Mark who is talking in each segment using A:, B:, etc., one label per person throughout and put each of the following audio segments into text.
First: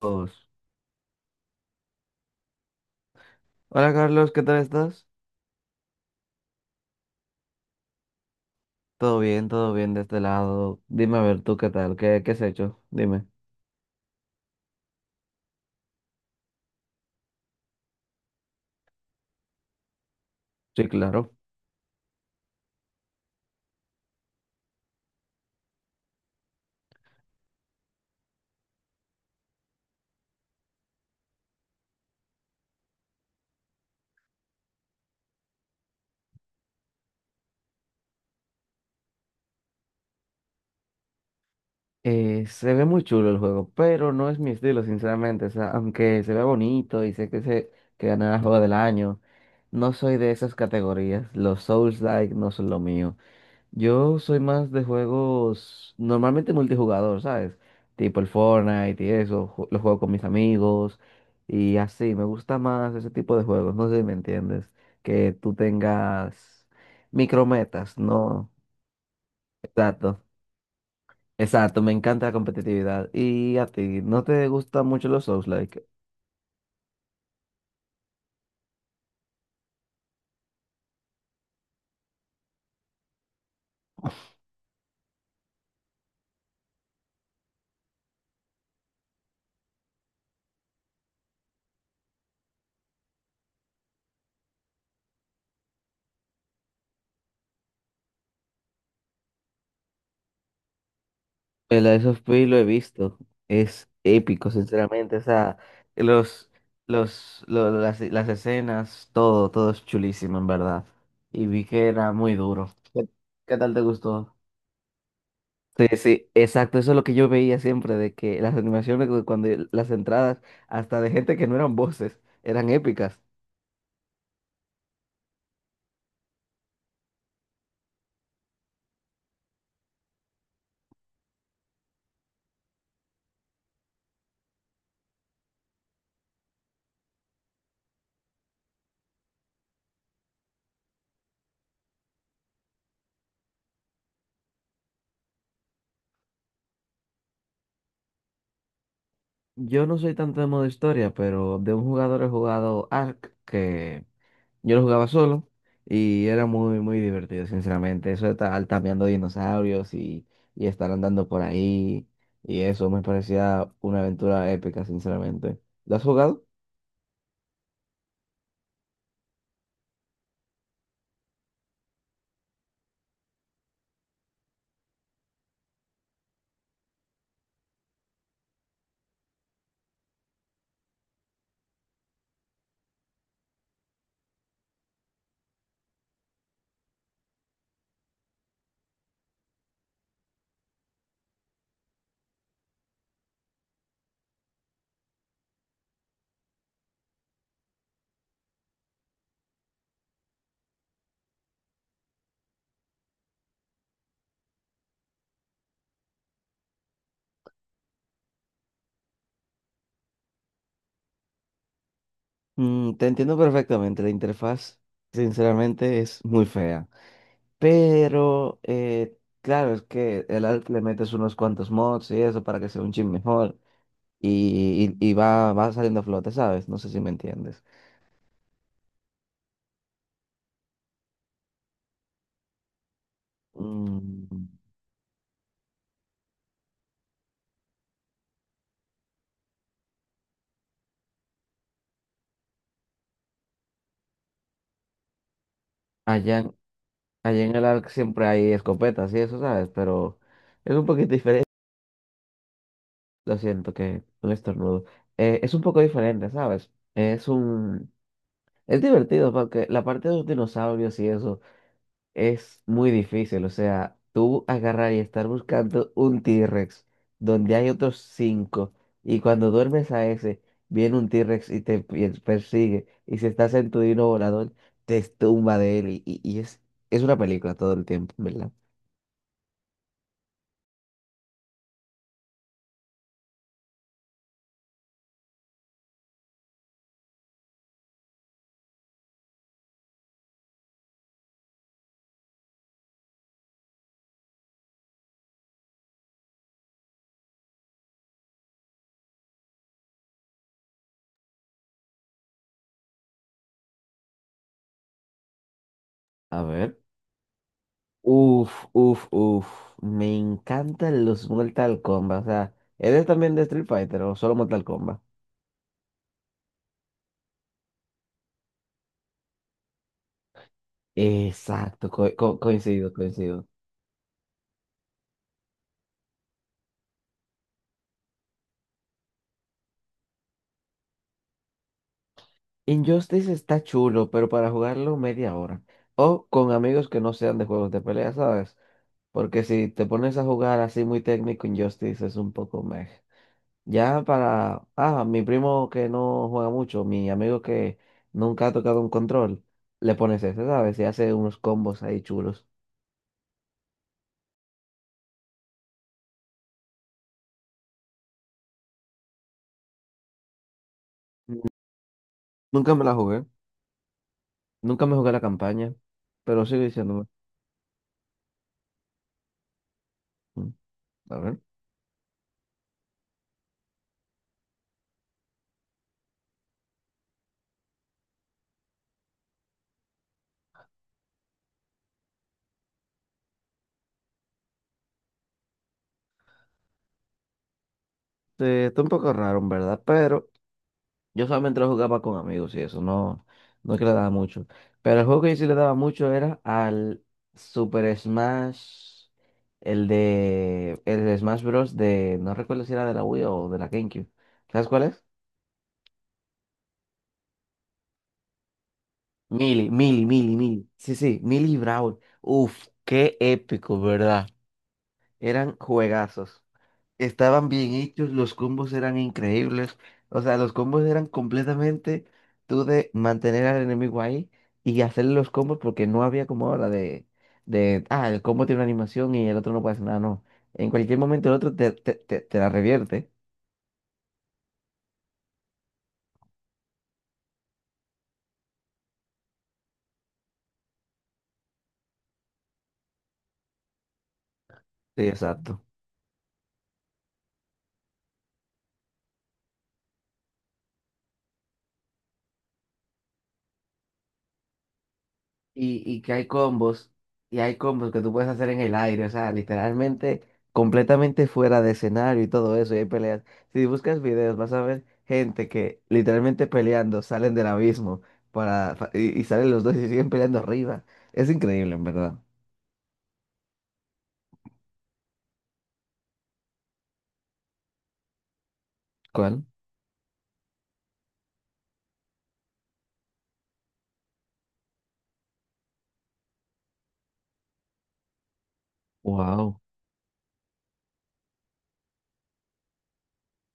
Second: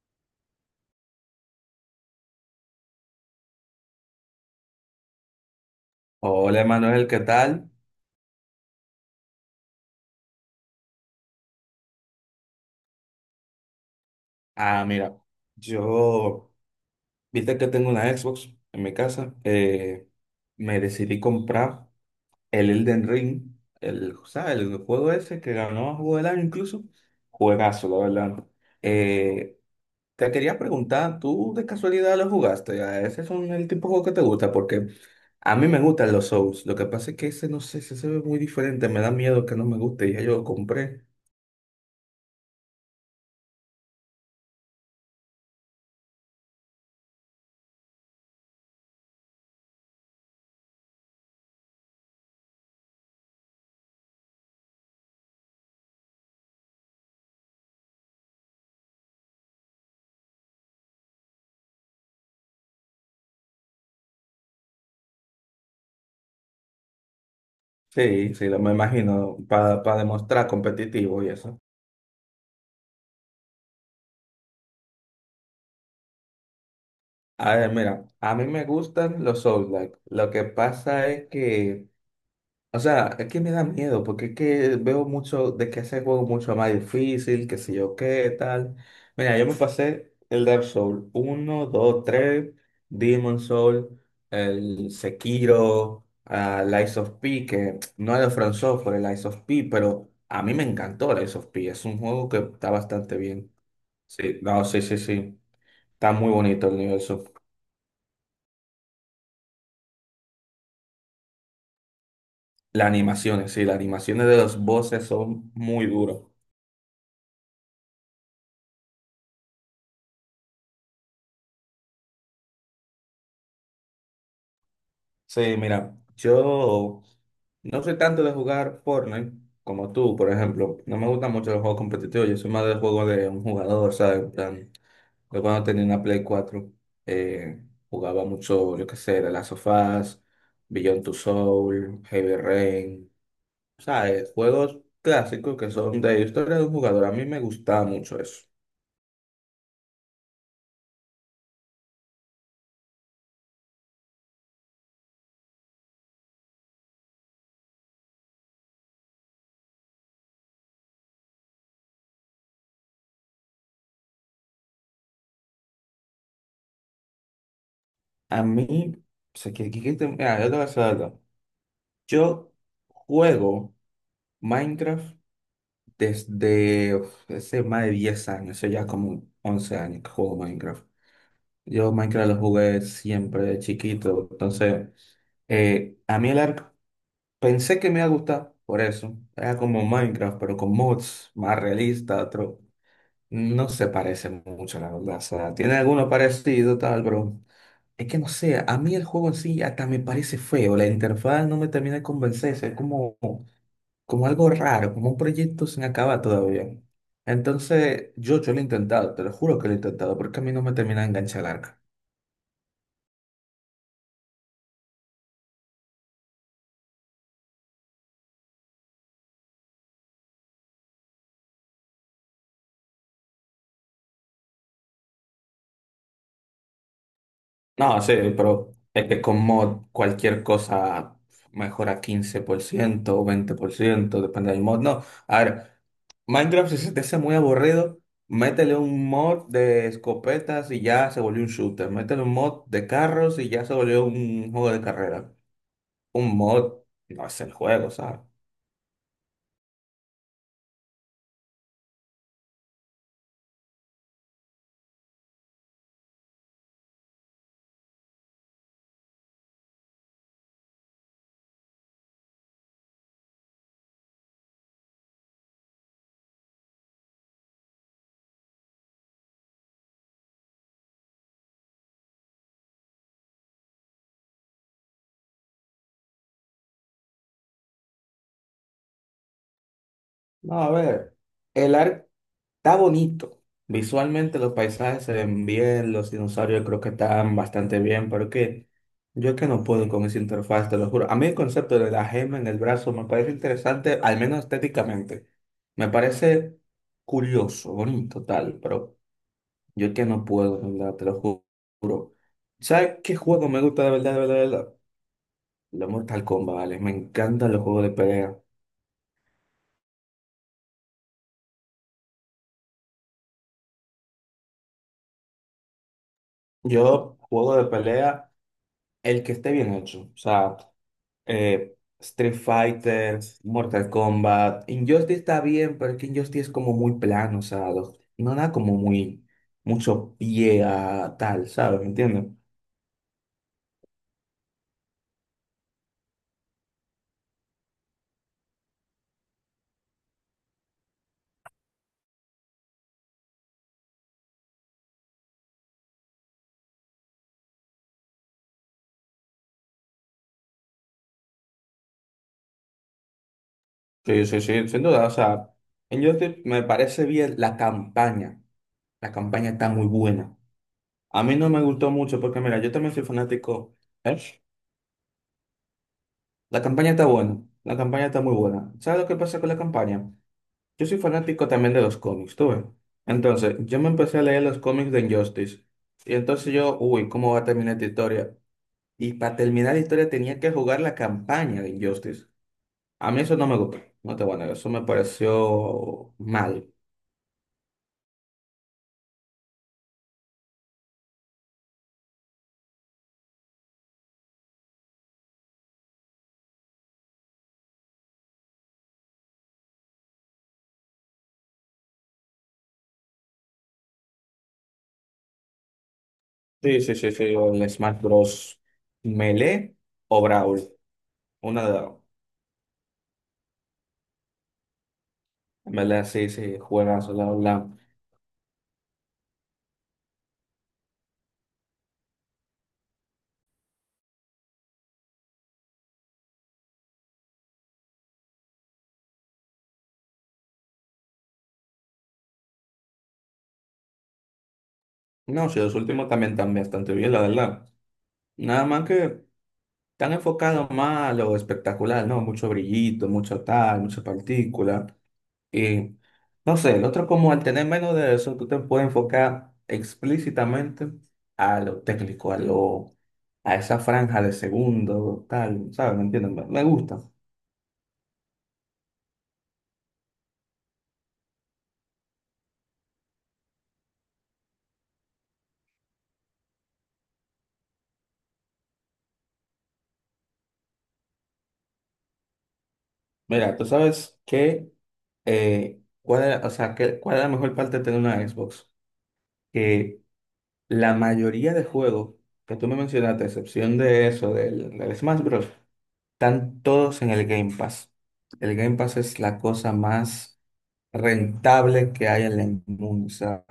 A: Dos. Hola Carlos, ¿qué tal estás?
B: Hola Manuel, ¿qué tal?
A: Todo bien de este lado. Dime a ver tú qué tal, qué has hecho. Dime.
B: Ah, mira, yo, viste que tengo una Xbox en mi casa, me
A: Sí,
B: decidí
A: claro.
B: comprar el Elden Ring, el, ¿sabes? El juego ese que ganó Juego del Año incluso, juegazo, la verdad. Eh, te quería preguntar, ¿tú de casualidad lo jugaste? A ¿Ese es un- El tipo de juego que te gusta? Porque a mí me gustan los Souls, lo que pasa es que ese, no sé, ese se ve muy diferente, me da miedo que no me guste, y ya yo lo compré.
A: Se ve muy chulo el juego, pero no es mi estilo, sinceramente. O sea, aunque se ve bonito y sé que se que ganará el juego del año, no soy de esas categorías. Los Souls-like no son lo mío. Yo soy más de juegos normalmente multijugador, ¿sabes? Tipo el Fortnite y eso, lo juego con mis amigos y así, me gusta más ese tipo de juegos, no sé si me entiendes, que tú tengas micrometas,
B: Sí, sí,
A: ¿no?
B: lo me imagino, para
A: Exacto,
B: demostrar competitivo y eso.
A: exacto, me encanta la competitividad. ¿Y a ti, no te gustan mucho los souls?
B: A ver, mira, a mí me gustan los Souls-like. Lo que pasa es que, o sea, es que me da miedo, porque es que veo mucho de que ese juego es mucho más difícil, que sé yo qué, tal. Mira, yo me pasé el Dark Souls uno, dos, tres, Demon Souls, el Sekiro, Lies of P, que no es de From Software, el Lies of P, pero a mí me encantó Lies of P.
A: El
B: Es un
A: Lies of
B: juego que
A: P lo he
B: está bastante
A: visto.
B: bien.
A: Es
B: Sí,
A: épico,
B: no, sí, sí,
A: sinceramente. O
B: sí.
A: sea,
B: Está muy
A: los,
B: bonito el universo.
A: las escenas, todo, todo es chulísimo, en verdad. Y vi que era muy duro.
B: Las
A: ¿Qué,
B: animaciones,
A: qué
B: sí,
A: tal
B: las
A: te
B: animaciones
A: gustó?
B: de los voces son
A: Sí,
B: muy duros.
A: sí, exacto. Eso es lo que yo veía siempre, de que las animaciones, cuando las entradas, hasta de gente que no eran voces, eran épicas.
B: Sí, mira, yo no soy tanto de jugar Fortnite como tú, por ejemplo. No me gustan mucho los juegos competitivos. Yo soy más del juego de un jugador, ¿sabes? En plan, yo cuando tenía una Play cuatro, eh, jugaba mucho, yo qué sé, The Last of Us, Beyond Two Soul, Heavy Rain. ¿Sabes? Juegos clásicos que son de historia de un jugador. A mí me gustaba mucho eso.
A: Yo no soy tanto de modo historia, pero de un jugador he jugado Ark, que yo lo jugaba solo y era muy, muy divertido, sinceramente. Eso de estar cambiando dinosaurios y estar andando por ahí y eso me parecía una aventura épica, sinceramente. ¿Lo has jugado?
B: A mí, o sea, mira, yo te voy a decir algo. Yo juego Minecraft desde uf, hace más de 10 años, o sea, ya como 11 años que juego Minecraft. Yo Minecraft lo jugué siempre de chiquito, entonces, a mí el arco pensé que me iba a gustar por eso. Era como Minecraft, pero con mods más realista. No se parece mucho, la verdad. O sea, tiene alguno parecido, tal, pero es que no sé, a mí el juego en sí hasta me parece feo. La interfaz no me termina de convencerse. Es como, como algo raro, como un proyecto sin acabar todavía. Entonces, yo lo he intentado, te lo juro que lo he intentado, porque a mí no me termina de enganchar el arco.
A: Mm, te entiendo perfectamente. La interfaz, sinceramente, es muy fea. Pero, claro, es que el arte le metes unos cuantos mods y eso para que sea un chin mejor y, va, va saliendo a flote, ¿sabes? No sé si me entiendes.
B: No, sí, pero es que con mod cualquier cosa mejora 15% o 20%,
A: Mm,
B: depende del mod. No, a ver, Minecraft si se te hace muy aburrido, métele un mod de escopetas y ya se volvió un shooter. Métele un mod de carros y ya se volvió un juego de carrera. Un
A: allá.
B: mod no
A: Allí
B: es el
A: en el ARC
B: juego, ¿sabes?
A: siempre hay escopetas y eso, ¿sabes? Pero es un poquito diferente. Lo siento que un estornudo. Es un poco diferente, ¿sabes? Es un... Es divertido porque la parte de los dinosaurios y eso es muy difícil. O sea, tú agarrar y estar buscando un T-Rex donde hay otros cinco y cuando duermes a ese, viene un T-Rex y te persigue y si estás en tu dino volador, te tumba de él y, es una película todo el tiempo, ¿verdad?
B: No, a ver, el arco está bonito. Visualmente los paisajes se ven bien, los dinosaurios creo que están bastante bien, pero que yo que no puedo con esa interfaz, te lo juro. A mí el concepto de la gema en el brazo me parece interesante, al menos estéticamente. Me parece curioso, bonito, tal, pero yo que no puedo, de verdad, te lo juro. ¿Sabes qué juego me gusta de verdad, de verdad, de verdad? Los Mortal
A: A
B: Kombat,
A: ver.
B: ¿vale? Me encantan los juegos de pelea.
A: Uf, uf, uf. Me encantan los Mortal Kombat. O sea, ¿eres también de Street Fighter o solo Mortal Kombat?
B: Yo juego de pelea el que esté bien hecho. O sea, eh,
A: Exacto,
B: Street
A: coincido,
B: Fighter,
A: coincido.
B: Mortal Kombat. Injustice está bien, pero es que Injustice es como muy plano, o sea, no da como muy mucho pie a tal, ¿sabes? ¿Me entiendes?
A: Injustice está chulo, pero para jugarlo media hora. O con amigos que no sean de juegos de pelea, ¿sabes? Porque si te pones a jugar así muy técnico, Injustice es un poco meh. Ya para, ah, mi primo que no juega mucho, mi amigo que nunca ha tocado un control, le pones ese, ¿sabes? Y hace unos combos ahí chulos.
B: Sí, sí, sí, sin duda. O sea, Injustice me parece bien la campaña. La campaña está muy buena. A mí no me gustó mucho porque, mira,
A: Nunca
B: yo
A: me la
B: también soy
A: jugué,
B: fanático. ¿Eh?
A: nunca me jugué la campaña, pero sigo
B: La campaña
A: diciéndome.
B: está buena. La campaña está muy buena. ¿Sabes lo que pasa con la campaña?
A: "Mm,
B: Yo soy
A: a ver,
B: fanático también de los cómics, tú ves. Entonces, yo me empecé a leer los cómics de Injustice. Y entonces yo, uy, ¿cómo va a terminar esta historia? Y para terminar la historia tenía que jugar la campaña de Injustice. A mí eso no me gustó. No te voy a negar, eso me pareció mal.
A: está un poco raro, en verdad, pero yo solamente lo jugaba con amigos y eso, no, no es que le daba mucho. Pero el juego que yo sí le daba mucho era al Super Smash, el de Smash Bros. De, no recuerdo si era de la Wii o de la GameCube. ¿Sabes cuál es?
B: Sí, sí, sí, sí. O el Smash Bros. Melee o Brawl.
A: Mili. Sí, sí, Mili y
B: Una de las
A: Brawl.
B: dos.
A: Uf, qué épico, ¿verdad? Eran
B: En verdad, sí,
A: juegazos.
B: sí, juegas, la,
A: Estaban bien
B: la.
A: hechos, los combos eran increíbles. O sea, los combos eran completamente tú de mantener al enemigo ahí y hacerle los combos porque no había como ahora ah, el combo tiene una animación y el otro no puede hacer nada, no. En cualquier momento el otro te la revierte.
B: No, sí, los últimos también están bastante bien, la verdad. Nada más que. Están enfocados más a lo espectacular, ¿no? Mucho brillito, mucho tal, mucha partícula.
A: Sí, exacto.
B: Y no sé, el otro como al tener menos de eso, tú te puedes enfocar explícitamente a lo técnico, a lo, a esa franja de segundo, tal,
A: Y,
B: ¿sabes?
A: y
B: ¿Me
A: que hay
B: entiendes? Me
A: combos,
B: gusta.
A: y hay combos que tú puedes hacer en el aire, o sea, literalmente completamente fuera de escenario y todo eso, y hay peleas. Si buscas videos vas a ver gente que literalmente peleando salen del abismo para, y salen los dos y siguen peleando arriba. Es increíble, en verdad.
B: Mira, tú sabes que, cuál es, o sea, cuál es la mejor parte de tener una Xbox.
A: ¿Cuál?
B: Que la mayoría de juegos que tú me mencionaste, a excepción de eso, del Smash Bros., están todos en el Game Pass. El Game Pass es la
A: Wow.
B: cosa más rentable que hay en el mundo. O sea,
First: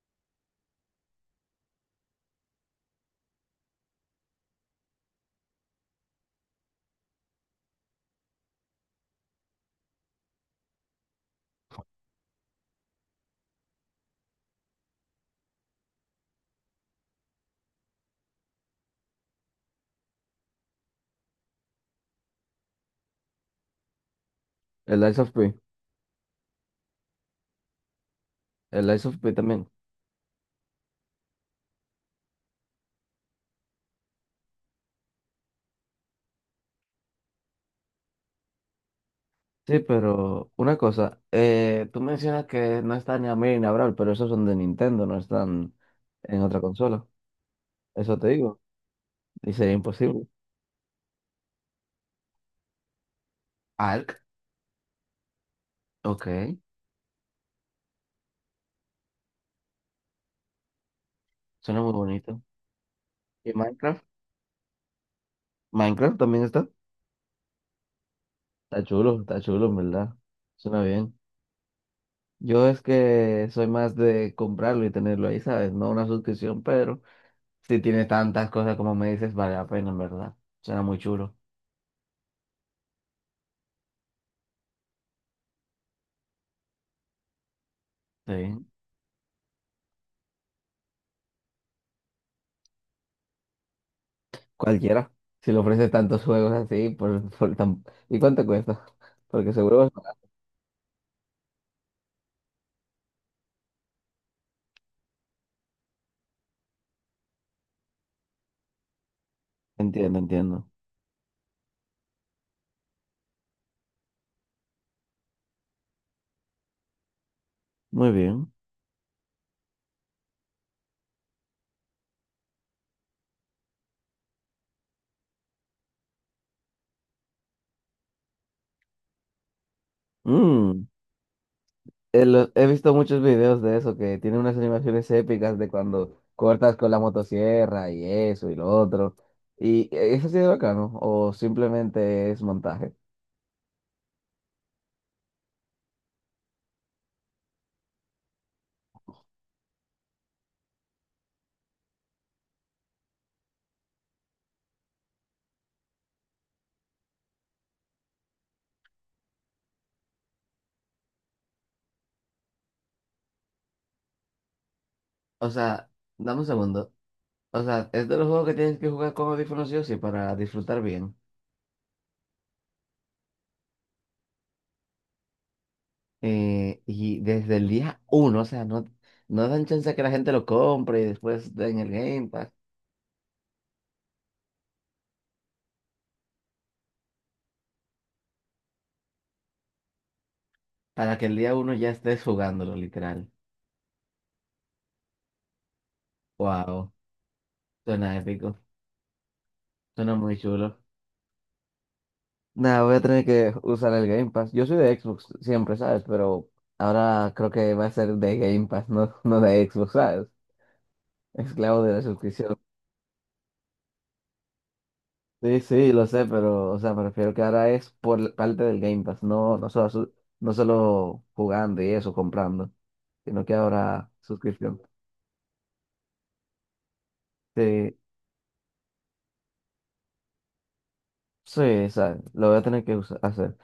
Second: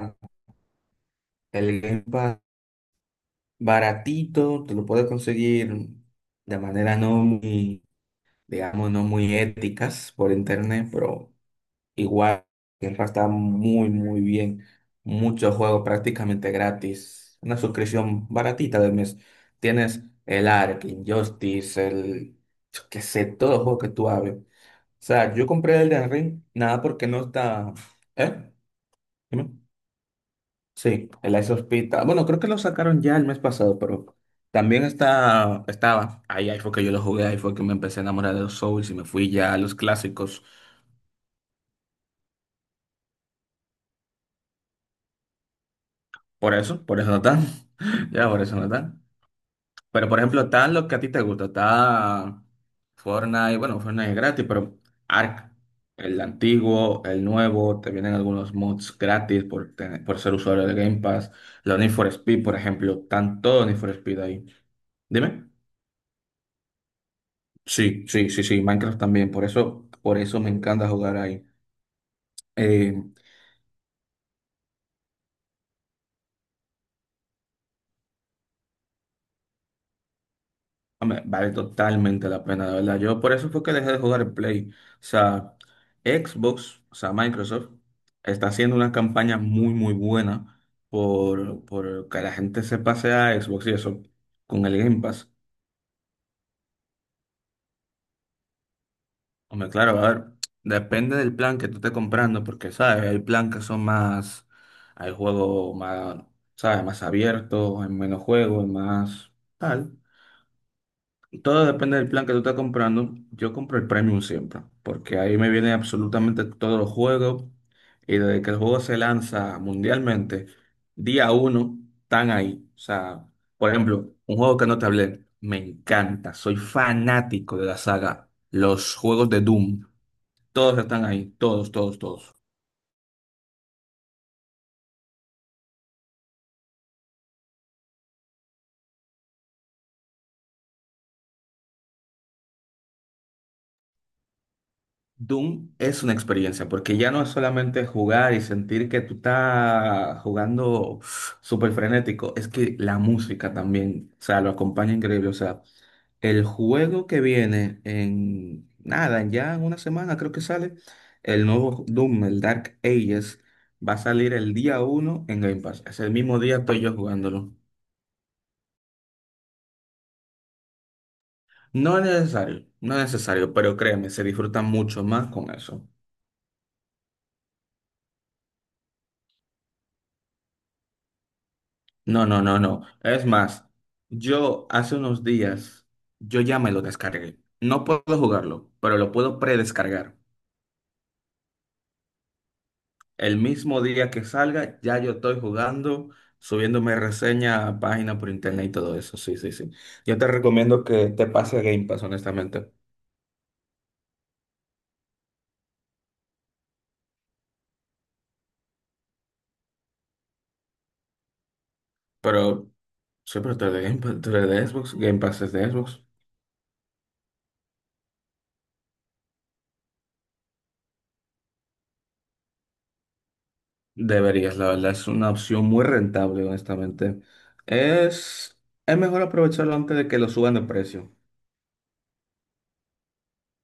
B: el Game Pass baratito, te lo puedes conseguir de manera no muy, digamos, no muy éticas por internet, pero igual el Game está muy, muy bien. Muchos juegos prácticamente gratis. Una suscripción baratita del mes. Tienes el Ark, Injustice, el, yo qué sé, todos los juegos que tú hables.
A: El Lies of
B: Sea, yo
A: P.
B: compré el de Henry, nada porque no está. ¿Eh?
A: El Lies of P
B: Dime.
A: también.
B: Sí, el Ice Hospital. Bueno, creo que lo sacaron ya el mes pasado, pero también está, estaba. Ahí, ahí fue que yo lo jugué, ahí fue que me empecé a enamorar de los Souls y me fui ya a los
A: Sí,
B: clásicos.
A: pero una cosa, tú mencionas que no está ni a mí ni a Brawl, pero esos son de Nintendo, no están en otra
B: Por
A: consola.
B: eso no están.
A: Eso te
B: Ya, por eso
A: digo.
B: no están.
A: Ni sería
B: Pero por
A: imposible.
B: ejemplo, está lo que a ti te gusta, está Fortnite, bueno, Fortnite es
A: Ark,
B: gratis, pero Ark, el
A: ok.
B: antiguo, el nuevo, te vienen algunos mods gratis por, por ser usuario de Game Pass, los
A: Suena
B: Need
A: muy
B: for
A: bonito.
B: Speed, por ejemplo, están
A: ¿Y
B: todos Need for
A: Minecraft?
B: Speed ahí. Dime.
A: Minecraft también está.
B: Sí, sí, sí, sí, Minecraft también,
A: Está chulo, en verdad.
B: por eso me
A: Suena
B: encanta
A: bien.
B: jugar ahí.
A: Yo es que soy más de comprarlo y tenerlo ahí, ¿sabes? No una suscripción, pero si tiene tantas cosas como me dices, vale la pena, en verdad. Suena muy
B: Hombre,
A: chulo.
B: vale totalmente la pena, de verdad. Yo por eso fue que dejé de jugar el Play. O sea, Xbox, o sea, Microsoft, está
A: Sí.
B: haciendo una campaña muy, muy buena por que la gente se pase a Xbox y eso con el Game
A: Cualquiera.
B: Pass.
A: Si le ofrece tantos juegos así, ¿y cuánto cuesta? Porque
B: Hombre,
A: seguro es
B: claro, a ver,
A: barato.
B: depende del plan que tú estés comprando, porque, ¿sabes? Hay plan que son más, hay juegos más, ¿sabes? Más abiertos, hay menos juegos, hay más tal.
A: Entiendo, entiendo.
B: Todo depende del plan que tú estás comprando. Yo compro el Premium siempre, porque ahí me vienen absolutamente todos los juegos.
A: Muy
B: Y desde
A: bien.
B: que el juego se lanza mundialmente, día uno, están ahí. O sea, por ejemplo, un juego que no te hablé, me encanta. Soy fanático de la saga. Los juegos de Doom, todos
A: Mm,
B: están ahí. Todos, todos, todos.
A: He visto muchos videos de eso, que tiene unas animaciones épicas de cuando cortas con la motosierra y eso y lo otro. ¿Y eso sí es bacano? ¿O simplemente es montaje?
B: Doom es una experiencia, porque ya no es solamente jugar y sentir que tú estás jugando súper frenético, es que la música también, o sea, lo acompaña increíble. O sea, el juego que viene en nada, ya en una semana creo que sale, el nuevo Doom, el Dark Ages, va a salir el día uno en
A: O
B: Game
A: sea,
B: Pass. Es el mismo
A: dame un
B: día estoy
A: segundo.
B: yo jugándolo.
A: O sea, es de los juegos que tienes que jugar con audífonos sí o sí para disfrutar bien.
B: No es necesario, no es necesario, pero créeme, se disfruta mucho más con eso.
A: Y desde el día uno, o sea, no, no dan chance a que la gente lo compre y después den el
B: No,
A: Game
B: no,
A: Pass
B: no, no. Es más, yo hace unos días, yo ya me lo descargué. No puedo jugarlo, pero lo puedo predescargar.
A: para que el día uno ya estés jugándolo, literal.
B: El mismo día que salga, ya yo estoy jugando,
A: Wow,
B: subiéndome reseña a
A: suena
B: página por
A: épico,
B: internet y todo eso. Sí, sí, sí.
A: suena
B: Yo te
A: muy chulo.
B: recomiendo que te pase a Game Pass, honestamente.
A: Nada, voy a tener que usar el Game Pass. Yo soy de Xbox siempre, ¿sabes? Pero ahora creo que va a ser de Game Pass, no, no de Xbox, ¿sabes? Esclavo de la suscripción.
B: Pero, sí, pero tú eres de Game Pass, tú eres de Xbox, Game Pass es
A: Sí,
B: de
A: sí,
B: Xbox.
A: lo sé, pero, o sea, me refiero que ahora es por la parte del Game Pass, no, no solo jugando y eso, comprando, sino que ahora
B: Deberías, la
A: suscripción.
B: verdad, es una opción muy rentable, honestamente.
A: Sí,
B: Es, es mejor aprovecharlo antes de que lo suban de precio.
A: sí, ¿sabes? Lo voy a tener que hacer.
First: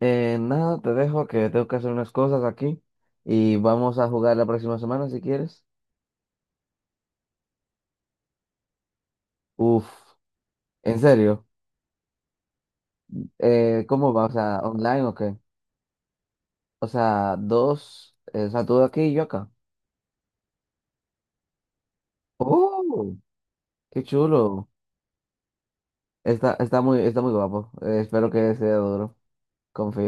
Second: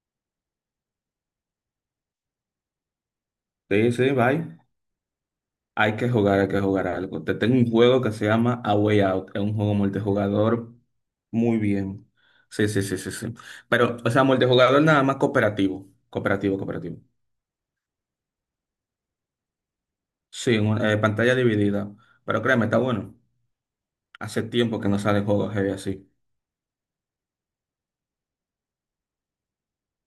A: Nada, te dejo que tengo que hacer unas cosas aquí y
B: Sí,
A: vamos a
B: sí,
A: jugar
B: bye.
A: la próxima semana si quieres.
B: Hay que jugar algo. Te tengo un juego que se llama A Way Out. Es un juego
A: Uf,
B: multijugador
A: ¿en serio?
B: muy bien. Sí, sí, sí, sí, sí. Pero, o
A: ¿Cómo
B: sea,
A: va? O sea,
B: multijugador
A: ¿online
B: nada
A: o
B: más
A: qué?
B: cooperativo. Cooperativo,
A: O
B: cooperativo.
A: sea, dos, o sea, tú aquí y yo acá.
B: Sí, pantalla dividida. Pero créeme, está bueno.
A: ¡Oh! ¡Qué
B: Hace
A: chulo!
B: tiempo que no salen juegos heavy así.
A: Está, está muy guapo. Espero que sea duro. Confío.